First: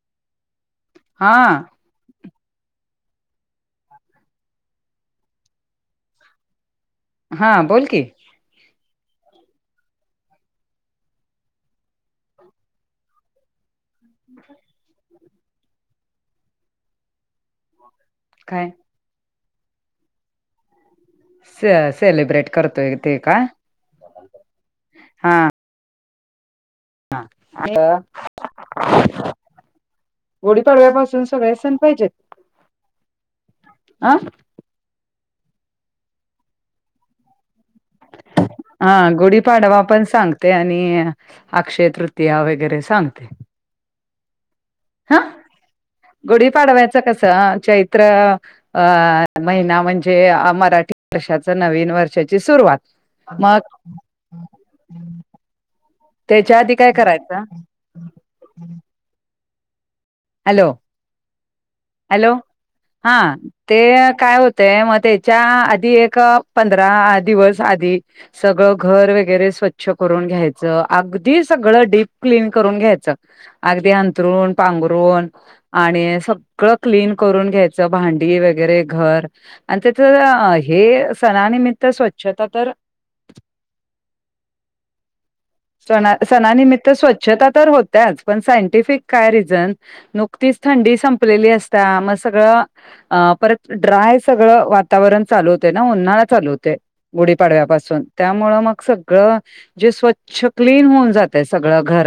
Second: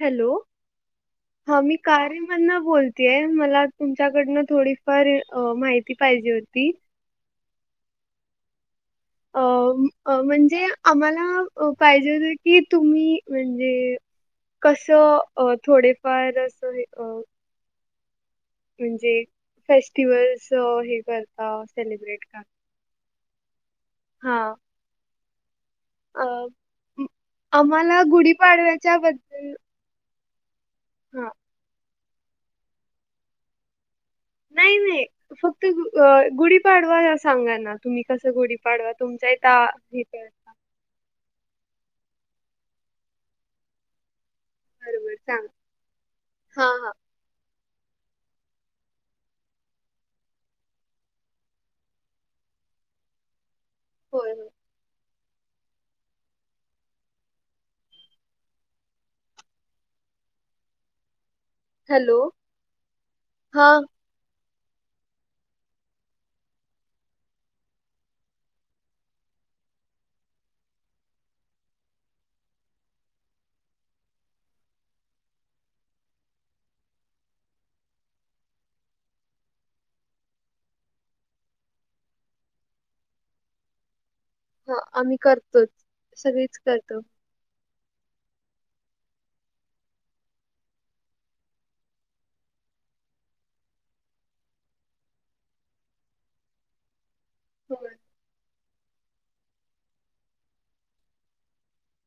Hello हा मी. कार्य मधन बोलतेय मला तुमच्याकडनं थोडीफार माहिती पाहिजे होती. हां बोल की. अ म्हणजे आम्हाला पाहिजे हो की तुम्ही म्हणजे. कस थोडेफार अस अ. काय. म्हणजे फेस्टिवल् हे कर. स सेलिब्रेट करतोय ते का. हा. हा. अ आम्हाला गुढीपाडव्याच्या बद्दल. गुडीपाडव्या पाासून हां सगळे सण पाहिजेत [unintelligible] अं. नाही नाही फक्त गुढीपाडवा सांगा ना तुम्ही कसं गुढी. हा गुढीपाडवा पण सांगते आणि अक्षय तृतीया वगैरे सांगते. बरोबर हा सांगा गुढी हा हा पाडवायचं कसं चैत्र. अ महिना म्हणजे मराठी वर्षाच नवीन वर्षाची सुरुवात. मग. होय हो. त्याच्या आधी काय करायचं. हॅलो हॅलो हा हा ते काय होत. ते मग त्याच्या आधी एक पंधरा दिवस आधी. सगळं घर वगैरे स्वच्छ करून घ्यायचं अगदी सगळं डीप क्लीन करून घ्यायचं. अगदी अंतरुण पांघरूण. आणि सगळं क्लीन करून घ्यायचं भांडी वगैरे घर. आणि त्याथ हे सणानिमित्त स्वच्छता तर ह आम्ही करत सणा सणानिमित्त स्वच्छता तर होत्याच पण सायंटिफिक काय रिझन नुकतीच थंडी संपलेली असता मग सगळं अ परत ड्राय सगळं वातावरण चालू होतें ना उन्हाळळा चालू होते होय गुढीपाडव्यापासून त्यामुं मग सगळं जे स्वच्छ. क्न होऊन जात सग घ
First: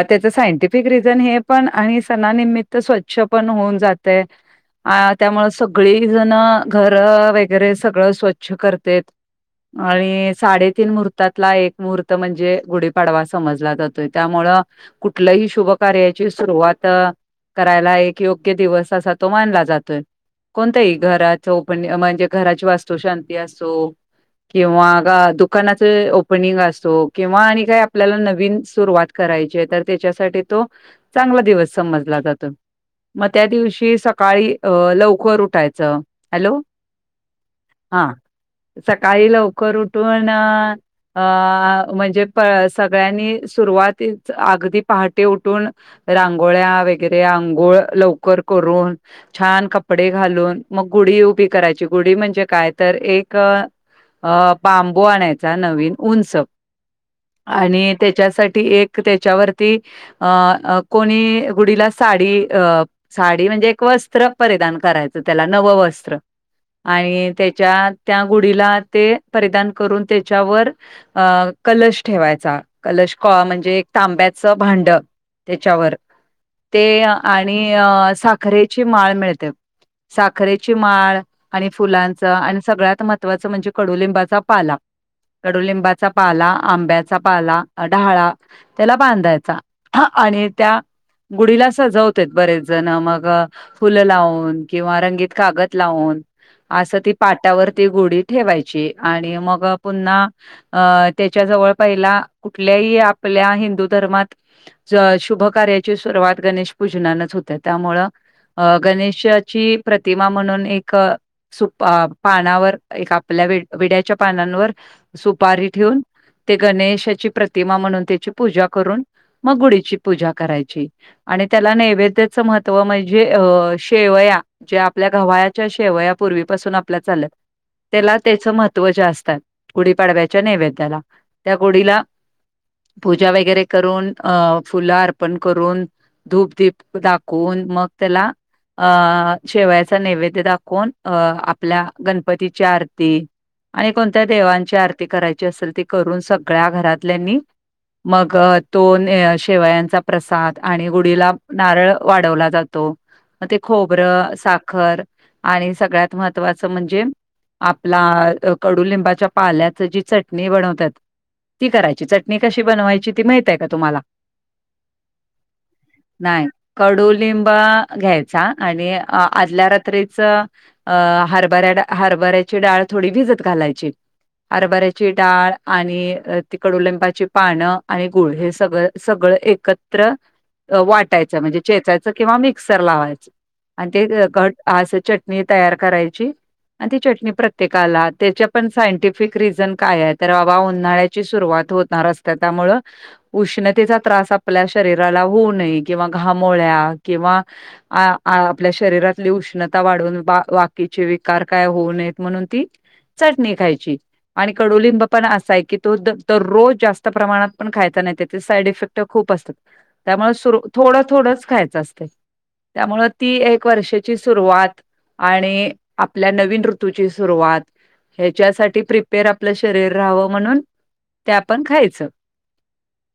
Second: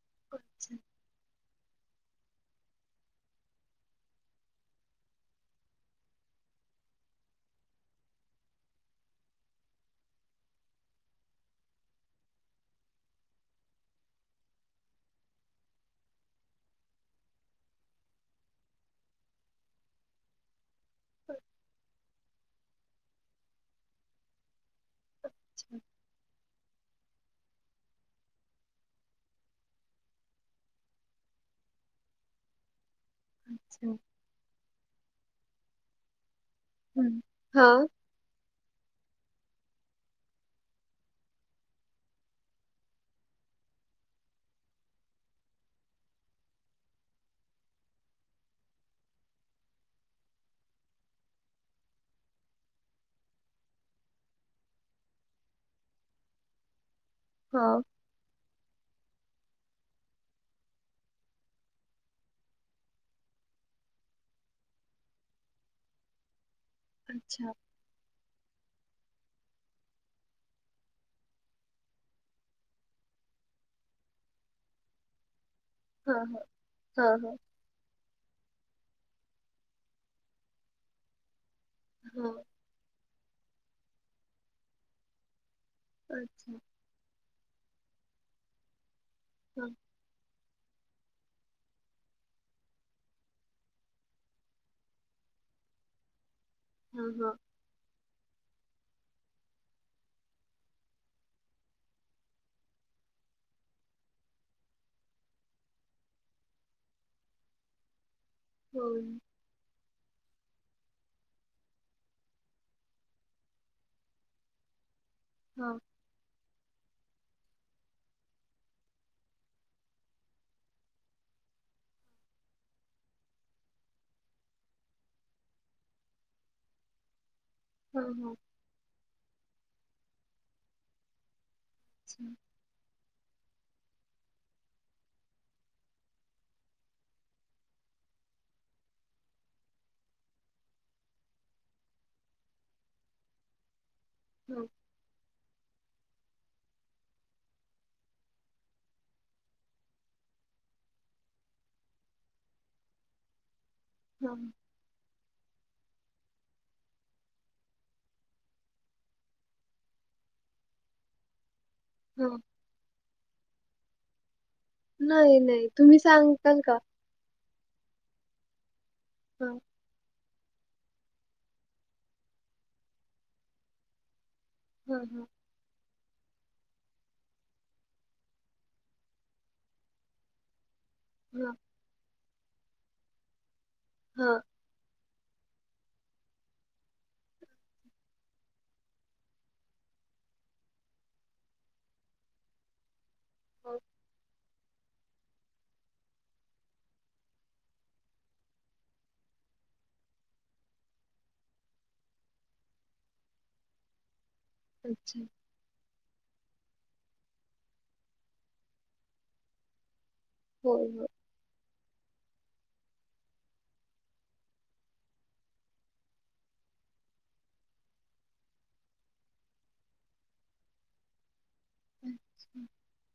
त्यां. हे पण आणि सणानिमित्त स्वच्छ पण होऊन जातय. अ त्यामु सगळी जण घर वगैरे सगळं स्वच्छ करत आणि साडेतीन मुहूर्तातला एक मुहूर्त म्हणजे गुढीपाडवा समजला जातोय त्यामुळ कुठलही शुभ कार्याची सुरुवात करायला एक योग्य दिवस असा तो मानला जातोय. कोणतही घरा चौप म्हणजे घराची वास्तू शांती असतो. किंवा ग अच्छा दुकानाच ओपनिंग अस. किंवा आणि काही आपल्याला नवीन सुरवात करायची तर त्याच्यासाठी तो चांगला दिवस समजला जातो. मग त्या अच्छा दिवशी सकाळी अ लवकर उठायचं हॅलो. हम् हा. हा सकाळी लवकर उठून अ. म्हणजे सगळ्यांनी सुरुवाती अगदी पहाटे उठून रांगोळ्या वगैरे अंघोळ लवकर करून छान कपडे घालून मग गुढी उभी करायची गुढी म्हणजे काय तर एक अ बांबू आणायचा नवीन उंच हा आणि त्याच्यासाठी एक त्याच्यावरती अ कोणी गुढीला साडी अ. साडी म्हणजे एक वस्त्र परिधान करायचं त्याला नवं वस्त्र आणि अच्छा त्याच्या त्या गुढीला ते परिधान करून त्याच्यावर अ कलश ठेवायचा कलश क म्हणजे एक तांब्याचं भांड त्याच्यावर हा हा ते हा हा आणि आणि साखरेची माळ मिळते साखरेची माळ. आणि फुलांच हा आणि सगळ्यात महत्त्वाचं म्हणजे कडुलिंबाचा पाला कडुलिंबाचा चा पाला अच्छा आंब्याचा पाला ढाळा त्याला बांधायचा हा आणि त्या गुढीला सजवत बरेच जण मग फुलं लावून किंवा रंगीत कागद लावून असं हा ती हा पाटावरती गोडी ठेवायची आणि मग पुन्हा अं त्याच्या जवळ पहिला कुठल्याही आपल्या हिंदू धर्मात शुभ कार्याची सुरुवात गणेश पूजनानच होते त्यामुं अ होय गणेश ची प्रतिमा म्हणून एक सुप पानावर एक आपल्या विड्याच्या पानांवर सुपारी हा ठेवून ते गणेशाची प्रतिमा म्हणून त्याची पूजा करून मग गुडीची पूजा करायची. आणि त्याला नैवेद्याचं महत्त्व म्हणजे अ शेवया जे आपल्या गव्हायाच्या शेवयापूर्वीपासून आपल्या चालत. हा त्याला हा त्याच महत्त्व जे असतात गुढीपाडव्याच्या नैवेद्याला त्या गुढीला अच्छा पूजा वगैरे करून अं फुलं अर्पण करून धूपधीप दाखवून मग त्याला अ शेवयाचा नैवेद्य दाखवून अ आपल्या गणपतीची आरती आणि कोणत्या हा देवांची आरती करायची असेल ती करून सगळ्या घरातल्यांनी मग तो शेवयांचा प्रसाद आणि गुढीला नारळ वाढवला जातो. ते हा खोबरं साखर आणि सगळ्यात महत्त्वाचं म्हणजे आपला कडुलिंबाच्या पाल्यात जी चटणी बनवतात ती करायची हा चटणी कशी बनवायची ती माहित आहे का तुम्हाला नाही नाही तुम्ही सांगताल का? लि घ्यायचा आणि हा आदल्या. च हरभऱ्या हरभऱ्याची डाळ थोडी भिजत घालायची. हा अरबऱ्याची हा डाळ. आणि तिकड उलेंबाची पानं आणि गुळ हे सगळ सगळं एकत्र वाटायचं हा म्हणजे चेचायचं किंवा मिक्सर लावायचं आणि ते हा घ. अस चटणी तयार करायची आणि ती चटणी प्रत्येकाला त्याच्या पण सायंटिफ रिझन काय आहे तर बाबा उन्हाळ्याची सुरवात होणार असते त्यामु हा उष्णतेचा त्रास आपल्या शरीराला होऊ नये किंवा घामोळ्या किंवा आपल्या शरीरातली उष्णता वाढून वाकीचे विकार काय होऊ नयेत म्हणून ती चट निघायची. आणि कडुलिंब अच्छा पण असाय की, तो दरोज जास्त प्रमाणात पण खायचा नाही, त्यांचे साईड इफेक्ट खूप असतात. त्यामुळें होय थोड होय थोडंच खायचं असते. त्यामुळं ती एक वर्षाची सुरवात. आणि आपल्या नवीन ऋतूची सुरवात, हेच्यासाठी प्रिप पेर आपलं शरीर राहावं म्हणून, ते आपण खायचं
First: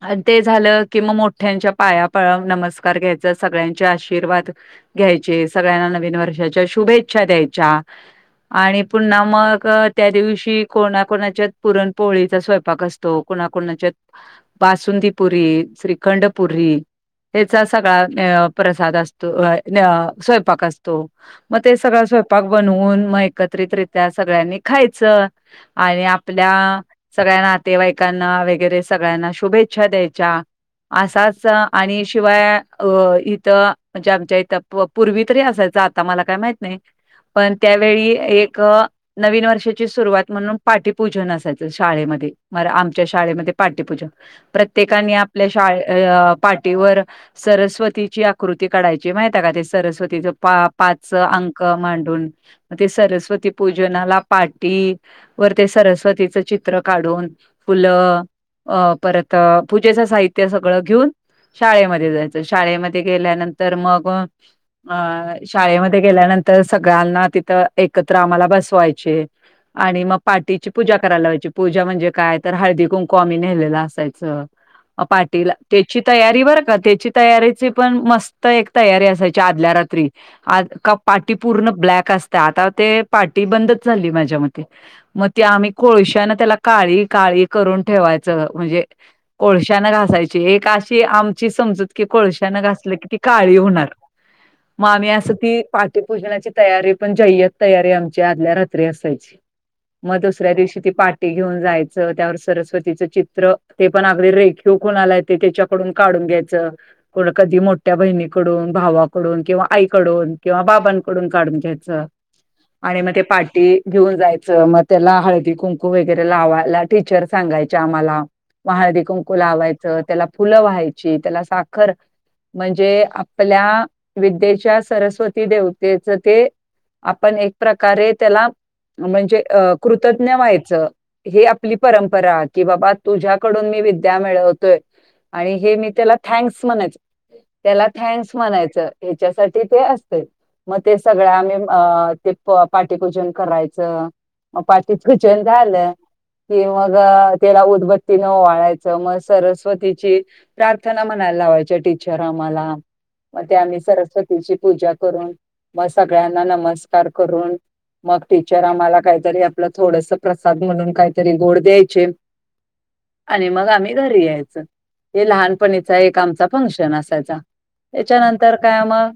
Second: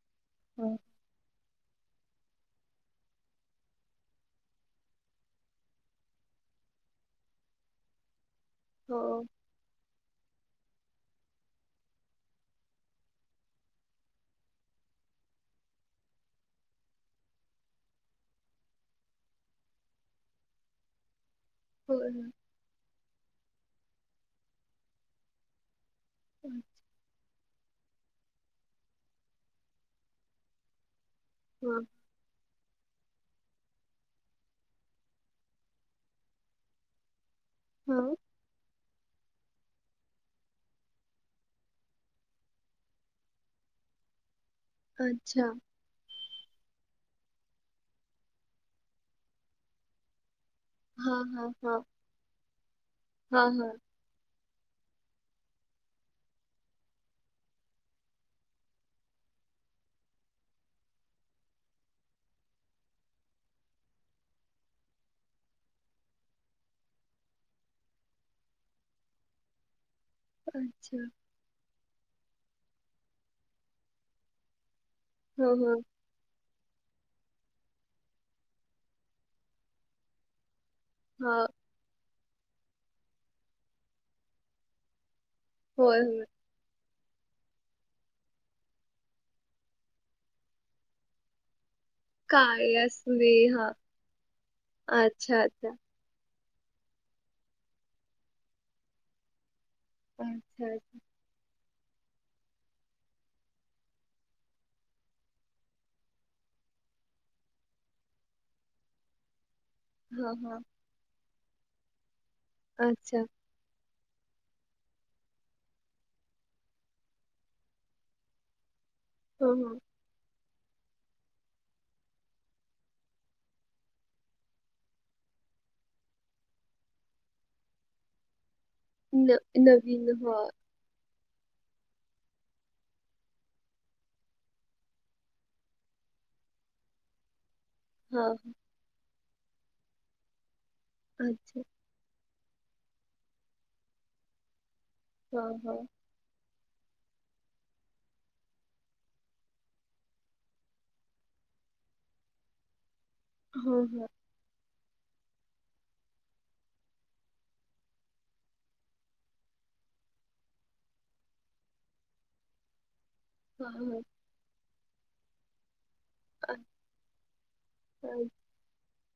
आणि ते हा झालं. की मग मोठ्यांच्या पाया पळ-नमस्कार घ्यायचं, सगळ्यांच आशीर्वाद. घ्यायचे, सगळ्यांना नवीन वर्षाच्या शुभेच्छा द्यायच्या. आणि हो पुन्हा मग त्या दिवशी. कोणाकोणाच्यात पुरणपोळीचा स्वयंपाक असतो, कोणाकोणाच्यात. बासुंदीपुरी, श्रीखंडपुरी. हेचा सगळा प्रसाद असतो, स्वयंपाक असतो. तो मग ते सगळं होय स्वयंपाक बनवून, मग एकत्रितरित्या सगळ्यांनी खायचं. आणि होय आपल्या. सगळ्यां नातेवाईकांना वगैरे, सगळ्यांना शुभेच्छा द्यायच्या. असं असं हा आणि, शिवाय अ- इथं म्हणजे, आमच्या इथं पूर्वी तरी असायच आता मला काय माहित नाही. पण हा त्यावेळी, एक नवीन वर्षाची सुरुवात. म्हणून पाठीपूजन असायचं, शाळेमध्ये म-आमच्या शाळेमध्ये पाठीपूजन प्रत्ये त्येकाने अच्छा आपल्या शाळेत ते. अ.. पाठीवर सरस्वतीची आकृती काढायची, माहिती आहे का ते, सरस्वतीचं पाप पाच हा हा अंक हा मांडून मग ते, हा सरस्वती हा पूजनाला पाठी. वर ते सरस्वतीचं चित्र काढून फुलं. अ.. परत पूजेचं साहित्य सगळं घेऊन. शाळेमध्ये जायचं. शाळेमध्ये गेल्यानंतर मग, अ.. शाळेमध्ये गेल्यानंतर सगळ्यांना तिथं एकत्र आम्हाला बसवायचे. आणि मग पाटीची पूजा अच्छा करायला लावायच. पूजा म्हणजे काय तर हळदी कुंकू आम्ही नेलेल असायचं. हा पाटीला हा ते चि तयारी बरं का त्याची, तयारीची पण मस्त एक तयारी असायची, आदल्या रात्री हा पाटी पूर्ण ब्लॅक असते, आता ते पाटी बंदच झाली माझ्या मते, ते आम्ही होय होय कोळशान त्याला, काळी काळी करून ठेवायचं, म्हणजे कोळश्यान घासायची, एक अशी आमची समजूत. कि कोळसान काळ्या घासली की, ती काळी स्नेहा होणार मग आम्ही अच्छा असती. अच्छा पूजनाची तयारी पण, जय्यत तयारी आमची आदल्या रात्री असायची. मग दुसऱ्या अच्छा दिवशी ती पाठ घेऊन जायचं. त्यावर सरस्वतीच चित्र ते, पण अगदी रेखिव कोणाला येत. ते तेच्याकडून काढून घ्यायचं, कोन कधी मोठ्या बहिणीकडून भावाकडून किंवा, हा आईकडून हा किंवा बाबांनकडून काढून घ्यायचं, आणि मग अच्छा ते पाठी‌ घेऊन जाय चं मग त्याला हळदी कुंकू वगैरे, लावायला टीचर सांगायचे आम्हाला. मग हळदी कुं कू हा हा लावायचं, त्याला फुलं व्हायची. त्याला साखर म्हणजे, आपल्या विद्येच्या सरस्वती देवतेच ते, आपण एक प्रकारे त्याला न म्हणजे अ- नवीन कृतज्ञ हा व्हायचं. ही आपली परंपरा की, बाबा तुझ्याकडून मी विद्या मिळवतोय. आणि हे मी त्याला थँक्स म्हणायचं. त्याला हा थँक्स हा. म्हणायचं, हेच्यासाठी ते असते. मग ते सगळं आम्ही अच्छा ते, प- पाटीपूजन करायचं, मग पाटीपूजन हा हा झालं. कि मग त्याला उदबत्तीन ओवाळायचं मग, सरस्वतीची. प्रार्थना म्हणायला लावायच्या टीचर आम्हाला. मग ते हा आम्ही हा सरस्वतीची पूजा करून मग, सगळ्यांना नमस्कार करून, मग टीचर आम्हाला काहीतरी आपलं, थोडस प्रसाद म्हणून काहीतरी गोड द्यायचे. आणि हा मग आम्ही हा घरी यायच. हे लहानपणीचा एक आमचा अच्छा फंक्शन असायचा, हेच्यानंतर काय मग?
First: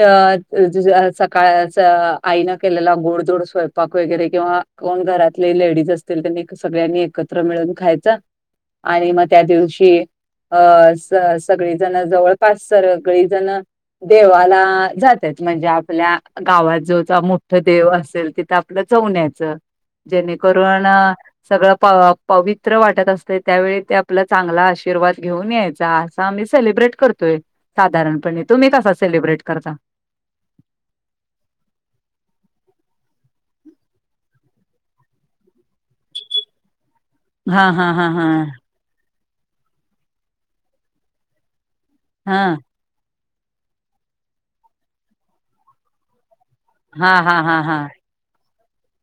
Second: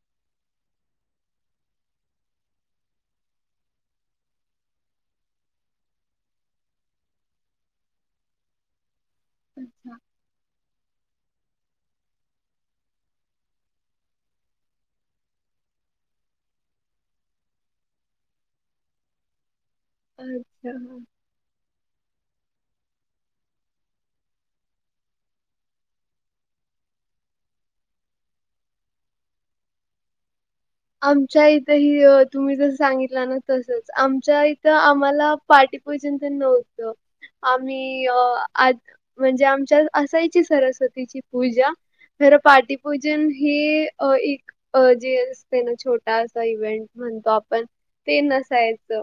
अ सकाळच आईनं केलेला गोड थोड स्वयंपाक वगैरे किंवा घरातले लेडीज असतील त्यांनी सगळ्यांनी एकत्र मिळून खायचा. आणि म त्या दिवशी अच्छा अ स सगळीजण जवळपास सगळी जणं देवाला जातात म्हणजे आपल्या गावात जो मोठ देव अस असेल तिथं आपलं जाऊन यायचं जेणे अच्छा करून हा. सगळं प पवित्र वाटत असतय त्यावेळी ते आपला चांगला आशीर्वाद घेऊन यायचा. आम्ही सेलिब्रेट करतोय साधारणपणे तुम्ही कसा सेलिब्रेट करता? आमच्या इथंही तुम्ही जस सांगितलं ना तसच आमच्या इथं आम्हाला पाटी पुजन तन नव्हत हा हा आम्ही हा अ हा आज म्हणजे आमच्या असायची सरस्वतीची पूजा खर हा पाठी भोजन हे एक जे असतय ना छोटा असा इव्हेंट. हा म्हणतो हा हा हा आपण हा ते नसायच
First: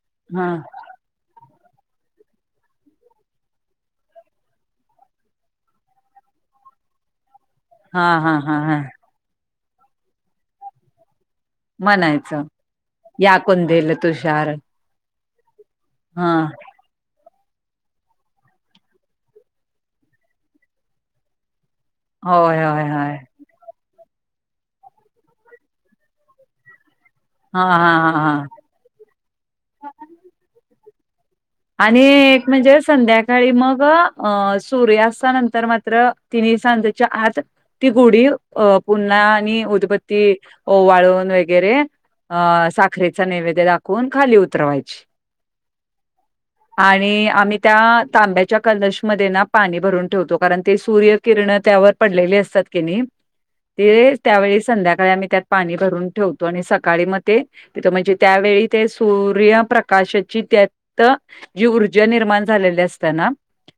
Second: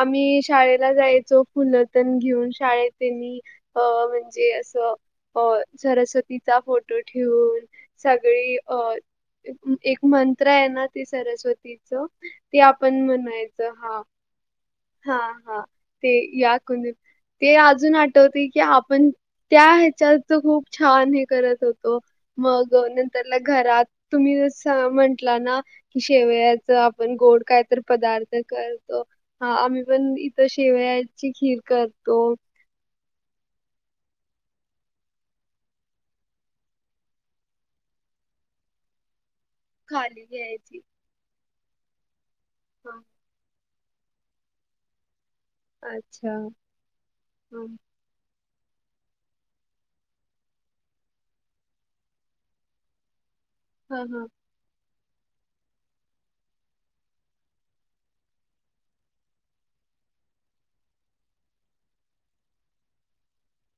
आम्ही शाळे ला जायचो फुलतण घेऊन शाळेत त्यांनी अ म्हणजे असं अ सरस्वतीचा फोटो ठेवून. हा हा सगळे हा हा अ एक मंत्र आहे ना ते सरस्वतीच म्हणायचं ते आपण म्हणायचं हा.. शार. हा, हा ते याकून ते अजून आठवतय की आपण त्या ह्याच्याच खूप छान हे करत होतो. त होय, मग होय, होय. नंतरला घरात तुम्ही जस म्हंटला ना की शेवया आपण गोड काय हां, तर हां, हां, पदार्थ हां. करतो. हा, आम्ही पण इथं शेवयाची खिर आणि एक म्हणजे संध्याका सकाळी, मग अ सूर्यास्ता नंतर मात्र तिन्ही सांजच्या आत. ती गोडी अ पुन्हा आणि खाली उदबती घ्यायची ओवाळून वगैरे अ हा साखरे नैवेद दाखवून खाली उतरवायची. अच्छा. आणि आम्ही हा त्या तांब्यात कलश मध्ये ना पाणी भरून ठेवतो कारण ते सूर्य किरण त्यावर पडलेली असतात कि नाय. ते, हा त्यावेळी संध्याकाळी आम्ही त्यात पाणी भरून ठेवतो आणि सकाळी मग ते तिथं म्हणजे त्यावेळी ते सूर्यप्रकाशाची त्या तर जी ऊर्जा निर्माण झालेली असतेना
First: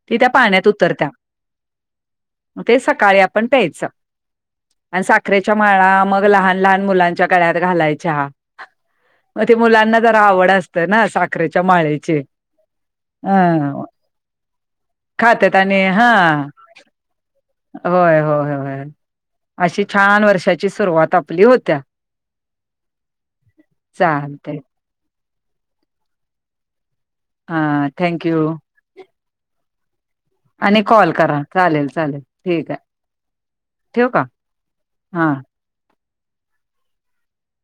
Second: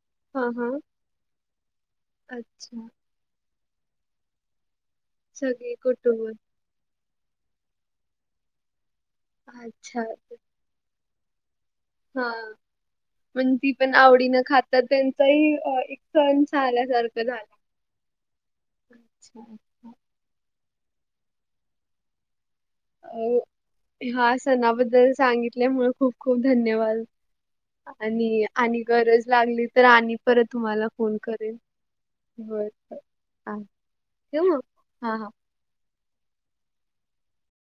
ती त्या हा पाण्यात हा उतरत्या. म ते अच्छा सकाळी आपण प्यायचं, आणि साखरेच्या सगळे माळा मग कुटुंब लहान लहान मुलांच्या गळ्यात घालायच्या ह मग ते मुलांना जरा अच्छा आवड अस ना साखरेच्या माळेत. हा, म्हण ती पण आवडीनं खातात त्यांचाही खात्यात आणि एक सण हा झाल्यासारखं झाला. होय, होय, होय अच्छा. अशी छान वर्षाची सुरुवात आपली होत्या. अ, ह्या चालतंय. सणाबद्दल सांगितल्यामुळ खूप, खूप धन्यवाद. हा आणि, थँक्यू आणि गरज लागली तर आणि परत आणि तुम्हाला कॉल फोन करा. करेल चालेल, चालेल. होय. ठीक आहे. हा ठेवू का? ठेऊम हा, हा.